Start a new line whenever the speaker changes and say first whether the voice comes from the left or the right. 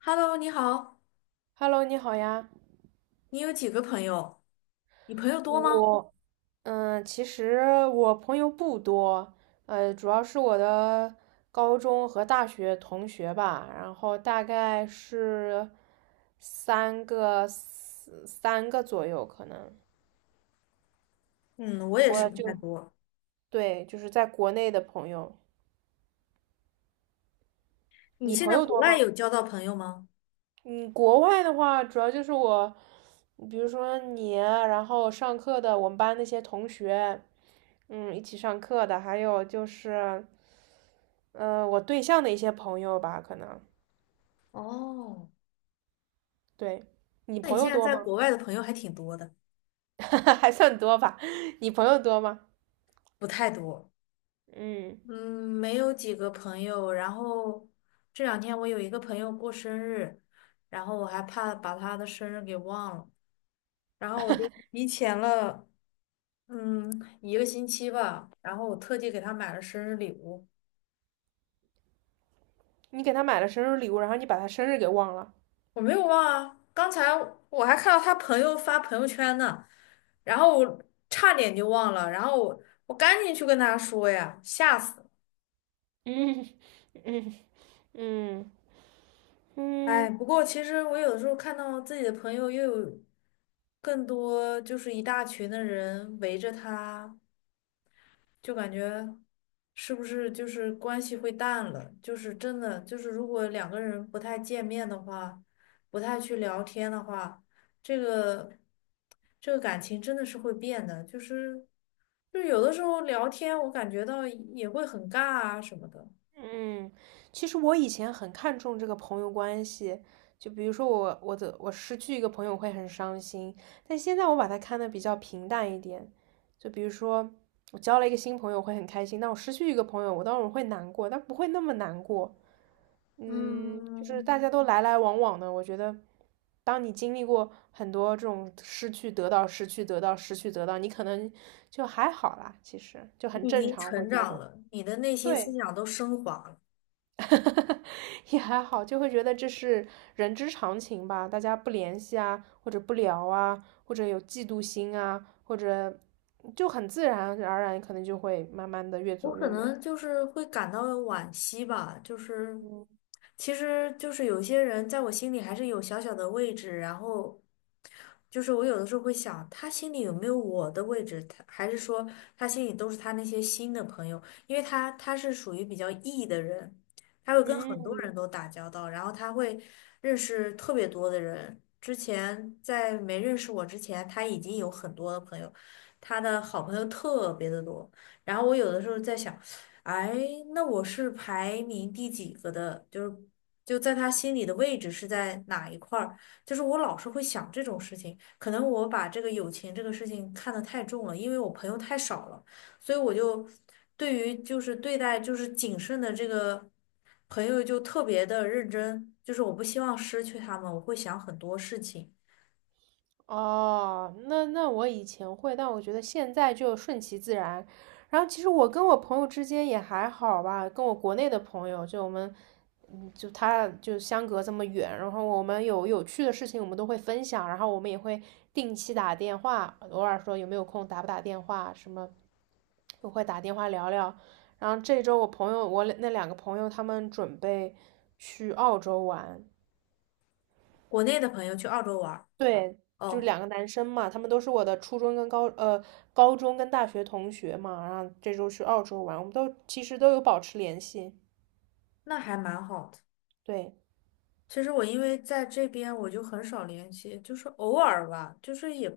left: Hello，你好，
right: Hello，你好呀。
left: 你有几个朋友？你朋友多吗？
right: 我，其实我朋友不多，主要是我的高中和大学同学吧，然后大概是三个左右，可能
left: 嗯，我也是
right: 我
left: 不太
right: 就
left: 多。
right: 对，就是在国内的朋友。
left: 你
right: 你
left: 现
right: 朋
left: 在
right: 友
left: 国
right: 多
left: 外
right: 吗？
left: 有交到朋友吗？
right: 嗯，国外的话，主要就是我，比如说你，然后上课的我们班那些同学，一起上课的，还有就是，我对象的一些朋友吧，可能，
left: 哦，
right: 对，你
left: 那你
right: 朋
left: 现
right: 友
left: 在
right: 多
left: 在
right: 吗？
left: 国外的朋友还挺多的，
right: 还算多吧，你朋友多吗？
left: 不太多。
right: 嗯，
left: 嗯，没有几个朋友。然后这两天我有一个朋友过生日，然后我还怕把他的生日给忘了，然后我就提前了，嗯，一个星期吧。然后我特地给他买了生日礼物。
right: 你给他买了生日礼物，然后你把他生日给忘了。
left: 我没有忘啊，刚才我还看到他朋友发朋友圈呢，然后我差点就忘了，然后我赶紧去跟他说呀，吓死了！
right: 嗯嗯嗯
left: 哎，
right: 嗯。
left: 不过其实我有的时候看到自己的朋友又有更多，就是一大群的人围着他，就感觉是不是就是关系会淡了？就是真的，就是如果两个人不太见面的话，不太去聊天的话，这个这个感情真的是会变的。就有的时候聊天，我感觉到也会很尬啊什么的。
right: 嗯，其实我以前很看重这个朋友关系，就比如说我失去一个朋友会很伤心，但现在我把它看得比较平淡一点。就比如说我交了一个新朋友会很开心，但我失去一个朋友，我当然会难过，但不会那么难过。就是
left: 嗯，
right: 大家都来来往往的，我觉得，当你经历过很多这种失去、得到、失去、得到、失去、得到，你可能就还好啦，其实就很
left: 你已
right: 正
left: 经
right: 常，会
left: 成
right: 觉得
left: 长了，你的内心思
right: 对。
left: 想都升华了。
right: 也还好，就会觉得这是人之常情吧，大家不联系啊，或者不聊啊，或者有嫉妒心啊，或者就很自然而然，可能就会慢慢的越
left: 我
right: 走
left: 可
right: 越远。
left: 能就是会感到惋惜吧，就是
right: 嗯
left: 其实就是有些人在我心里还是有小小的位置，然后就是我有的时候会想，他心里有没有我的位置？他还是说他心里都是他那些新的朋友，因为他是属于比较 E 的人，他会跟很多人
right: 嗯。
left: 都打交道，然后他会认识特别多的人。之前在没认识我之前，他已经有很多的朋友，他的好朋友特别的多。然后我有的时候在想，哎，那我是排名第几个的？就在他心里的位置是在哪一块儿？就是我老是会想这种事情，可能我把这个友情这个事情看得太重了，因为我朋友太少了，所以我就对于就是对待就是谨慎的这个朋友就特别的认真，就是我不希望失去他们，我会想很多事情。
right: 哦，那我以前会，但我觉得现在就顺其自然。然后其实我跟我朋友之间也还好吧，跟我国内的朋友，就我们，就他就相隔这么远，然后我们有有趣的事情我们都会分享，然后我们也会定期打电话，偶尔说有没有空打不打电话什么，我会打电话聊聊。然后这周我那两个朋友他们准备去澳洲玩，
left: 国内的朋友去澳洲玩儿，
right: 对，就是
left: 哦，
right: 两个男生嘛，他们都是我的初中跟高中跟大学同学嘛，然后这周去澳洲玩，我们都其实都有保持联系。
left: 那还蛮好的。
right: 对
left: 其实我因为在这边我就很少联系，就是偶尔吧，就是也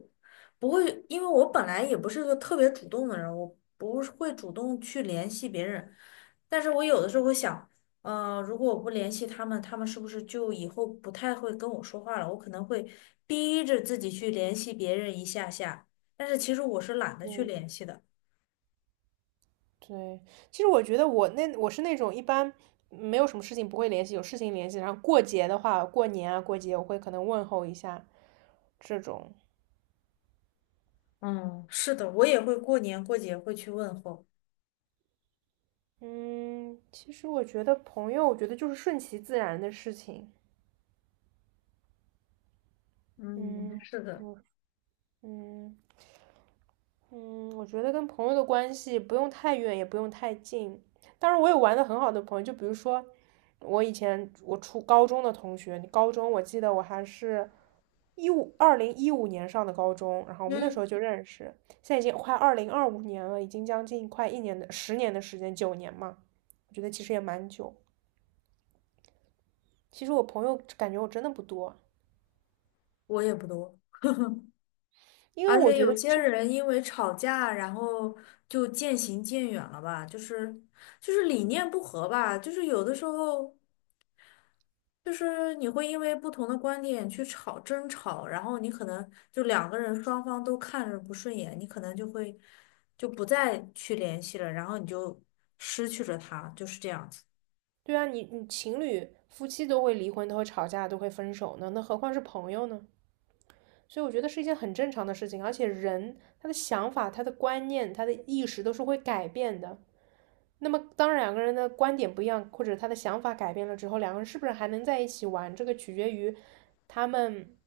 left: 不会，因为我本来也不是个特别主动的人，我不是会主动去联系别人，但是我有的时候会想，嗯，如果我不联系他们，他们是不是就以后不太会跟我说话了？我可能会逼着自己去联系别人一下下，但是其实我是懒得去联系的。
right: 对，其实我觉得我是那种一般没有什么事情不会联系，有事情联系，然后过节的话，过年啊过节我会可能问候一下这种。
left: 嗯，是的，我也会过年过节会去问候。
right: 嗯，其实我觉得朋友，我觉得就是顺其自然的事情。
left: 嗯，
right: 嗯，
left: 是
right: 对。
left: 的，
right: 嗯嗯，我觉得跟朋友的关系不用太远，也不用太近。当然，我有玩的很好的朋友，就比如说我以前我初高中的同学，高中我记得我还是2015年上的高中，然后我们那时
left: 嗯，
right: 候就认识，现在已经快2025年了，已经将近快一年的10年的时间，9年嘛，我觉得其实也蛮久。其实我朋友感觉我真的不多，
left: 我也不多。
right: 因为
left: 而
right: 我
left: 且
right: 觉
left: 有
right: 得
left: 些
right: 这
left: 人因为吵架，然后就渐行渐远了吧，就是理念不合吧，就是有的时候就是你会因为不同的观点去争吵，然后你可能就两个人双方都看着不顺眼，你可能就会就不再去联系了，然后你就失去了他，就是这样子。
right: 对啊，你情侣、夫妻都会离婚，都会吵架，都会分手呢，那何况是朋友呢？所以我觉得是一件很正常的事情，而且人他的想法、他的观念、他的意识都是会改变的。那么，当两个人的观点不一样，或者他的想法改变了之后，两个人是不是还能在一起玩？这个取决于他们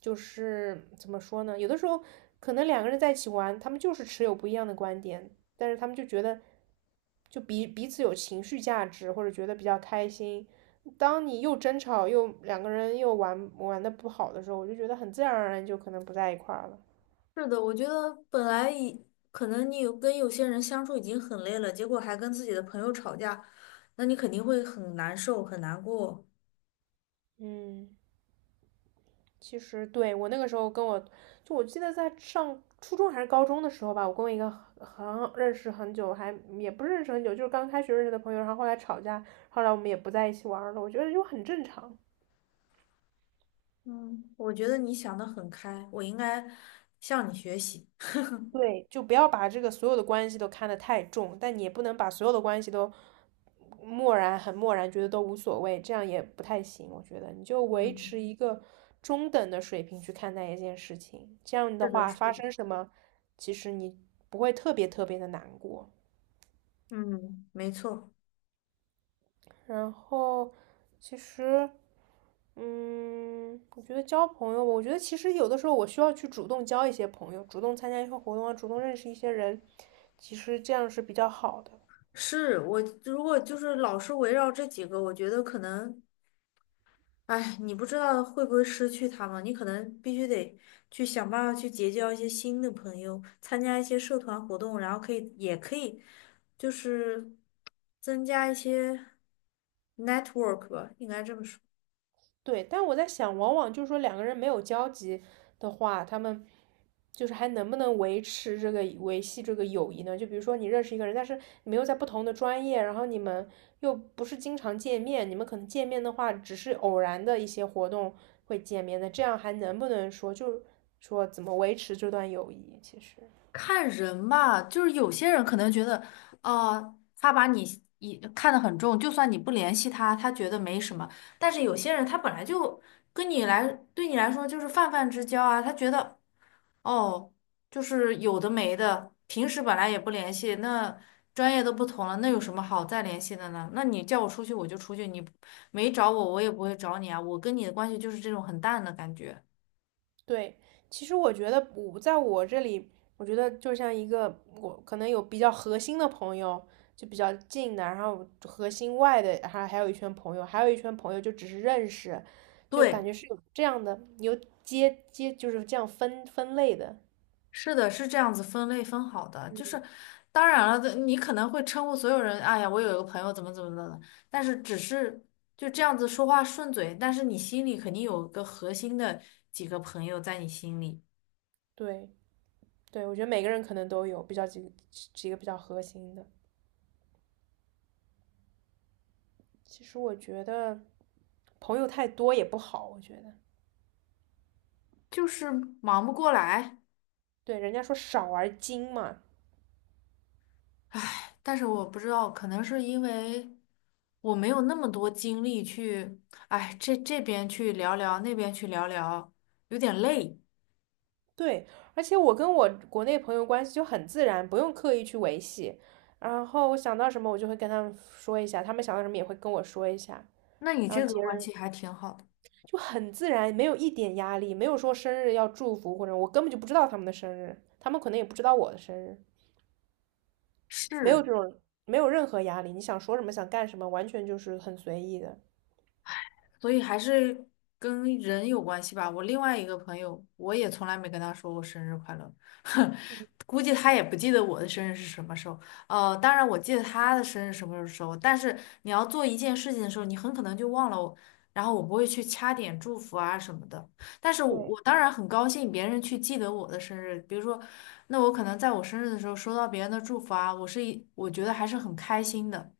right: 就是怎么说呢？有的时候可能两个人在一起玩，他们就是持有不一样的观点，但是他们就觉得就彼此有情绪价值，或者觉得比较开心。当你又争吵又两个人又玩的不好的时候，我就觉得很自然而然就可能不在一块儿了。
left: 是的，我觉得本来已可能你有跟有些人相处已经很累了，结果还跟自己的朋友吵架，那你肯定会很难受，很难过。
right: 嗯，其实对我那个时候跟我就我记得在上初中还是高中的时候吧，我跟我一个很认识很久，还也不是认识很久，就是刚开学认识的朋友，然后后来吵架，后来我们也不在一起玩了。我觉得就很正常。
left: 嗯，我觉得你想的很开，我应该向你学习。
right: 对，就不要把这个所有的关系都看得太重，但你也不能把所有的关系都漠然，很漠然，觉得都无所谓，这样也不太行。我觉得你就维
left: 嗯，
right: 持一个中等的水平去看待一件事情，这样的
left: 是的，
right: 话
left: 是
right: 发
left: 的。
right: 生什么，其实你不会特别特别的难过。
left: 嗯，没错，
right: 然后，其实，我觉得交朋友，我觉得其实有的时候我需要去主动交一些朋友，主动参加一些活动啊，主动认识一些人，其实这样是比较好的。
left: 是我如果就是老是围绕这几个，我觉得可能，哎，你不知道会不会失去他们，你可能必须得去想办法去结交一些新的朋友，参加一些社团活动，然后可以也可以就是增加一些 network 吧，应该这么说。
right: 对，但我在想，往往就是说两个人没有交集的话，他们就是还能不能维系这个友谊呢？就比如说你认识一个人，但是你们又在不同的专业，然后你们又不是经常见面，你们可能见面的话，只是偶然的一些活动会见面的，这样还能不能说怎么维持这段友谊？其实，
left: 看人吧，就是有些人可能觉得，他把你一看得很重，就算你不联系他，他觉得没什么。但是有些人他本来就跟你来，对你来说就是泛泛之交啊，他觉得哦，就是有的没的，平时本来也不联系，那专业都不同了，那有什么好再联系的呢？那你叫我出去我就出去，你没找我我也不会找你啊，我跟你的关系就是这种很淡的感觉。
right: 对，其实我觉得我在我这里，我觉得就像一个我可能有比较核心的朋友，就比较近的，然后核心外的，还有一圈朋友，还有一圈朋友就只是认识，就
left: 对。
right: 感觉是有这样的，有接接就是这样分类的。
left: 是的，是这样子分类分好的，就是当然了，你可能会称呼所有人，哎呀，我有一个朋友怎么怎么的了，但是只是就这样子说话顺嘴，但是你心里肯定有个核心的几个朋友在你心里，
right: 对对，我觉得每个人可能都有比较几个比较核心的。其实我觉得朋友太多也不好，我觉得
left: 就是忙不过来，
right: 对人家说少而精嘛，
left: 唉，但是我不知道，可能是因为我没有那么多精力去，哎，这这边去聊聊，那边去聊聊，有点累。
right: 对，而且我跟我国内朋友关系就很自然，不用刻意去维系。然后我想到什么，我就会跟他们说一下，他们想到什么也会跟我说一下。
left: 那你
right: 然后
left: 这个
right: 节
left: 关
right: 日
left: 系还挺好的，
right: 就很自然，没有一点压力，没有说生日要祝福或者我根本就不知道他们的生日，他们可能也不知道我的生日，没有
left: 是。
right: 这种，没有任何压力。你想说什么，想干什么，完全就是很随意的。
left: 所以还是跟人有关系吧。我另外一个朋友，我也从来没跟他说过生日快乐，估计他也不记得我的生日是什么时候。当然我记得他的生日什么时候，但是你要做一件事情的时候，你很可能就忘了我然后我不会去掐点祝福啊什么的，但是我，
right: 对，
left: 我当然很高兴别人去记得我的生日。比如说，那我可能在我生日的时候收到别人的祝福啊，我觉得还是很开心的。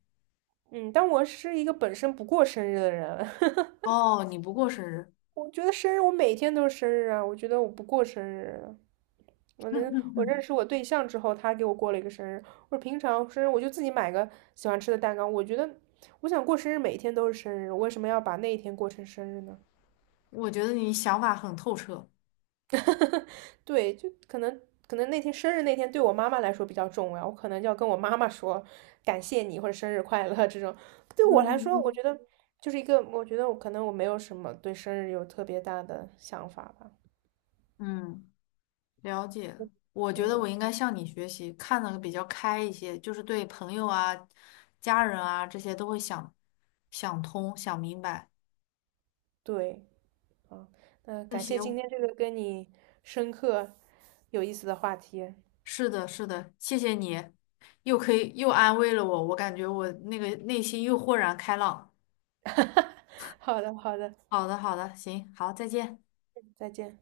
right: 嗯，但我是一个本身不过生日的人，
left: 哦，你不过生日。
right: 我觉得生日，我每天都是生日啊！我觉得我不过生日啊，我认 识我对象之后，他给我过了一个生日。我平常生日我就自己买个喜欢吃的蛋糕。我觉得我想过生日，每天都是生日，我为什么要把那一天过成生日呢？
left: 我觉得你想法很透彻，
right: 对，就可能那天生日那天对我妈妈来说比较重要，我可能就要跟我妈妈说感谢你或者生日快乐这种。对我来
left: 嗯
right: 说，我
left: 嗯
right: 觉得就是一个，我觉得我可能没有什么对生日有特别大的想法吧。
left: 嗯，嗯，了解我
right: 对，
left: 觉得我应
right: 我
left: 该向你学习，看的比较开一些，就是对朋友啊、家人啊这些都会想想通、想明白。
right: 对。嗯，那
left: 那
right: 感谢今
left: 行，
right: 天这个跟你深刻、有意思的话题。
left: 是的，是的，谢谢你，又可以又安慰了我，我感觉我那个内心又豁然开朗。
right: 好的，好的，
left: 好的，好的，行，好，再见。
right: 再见。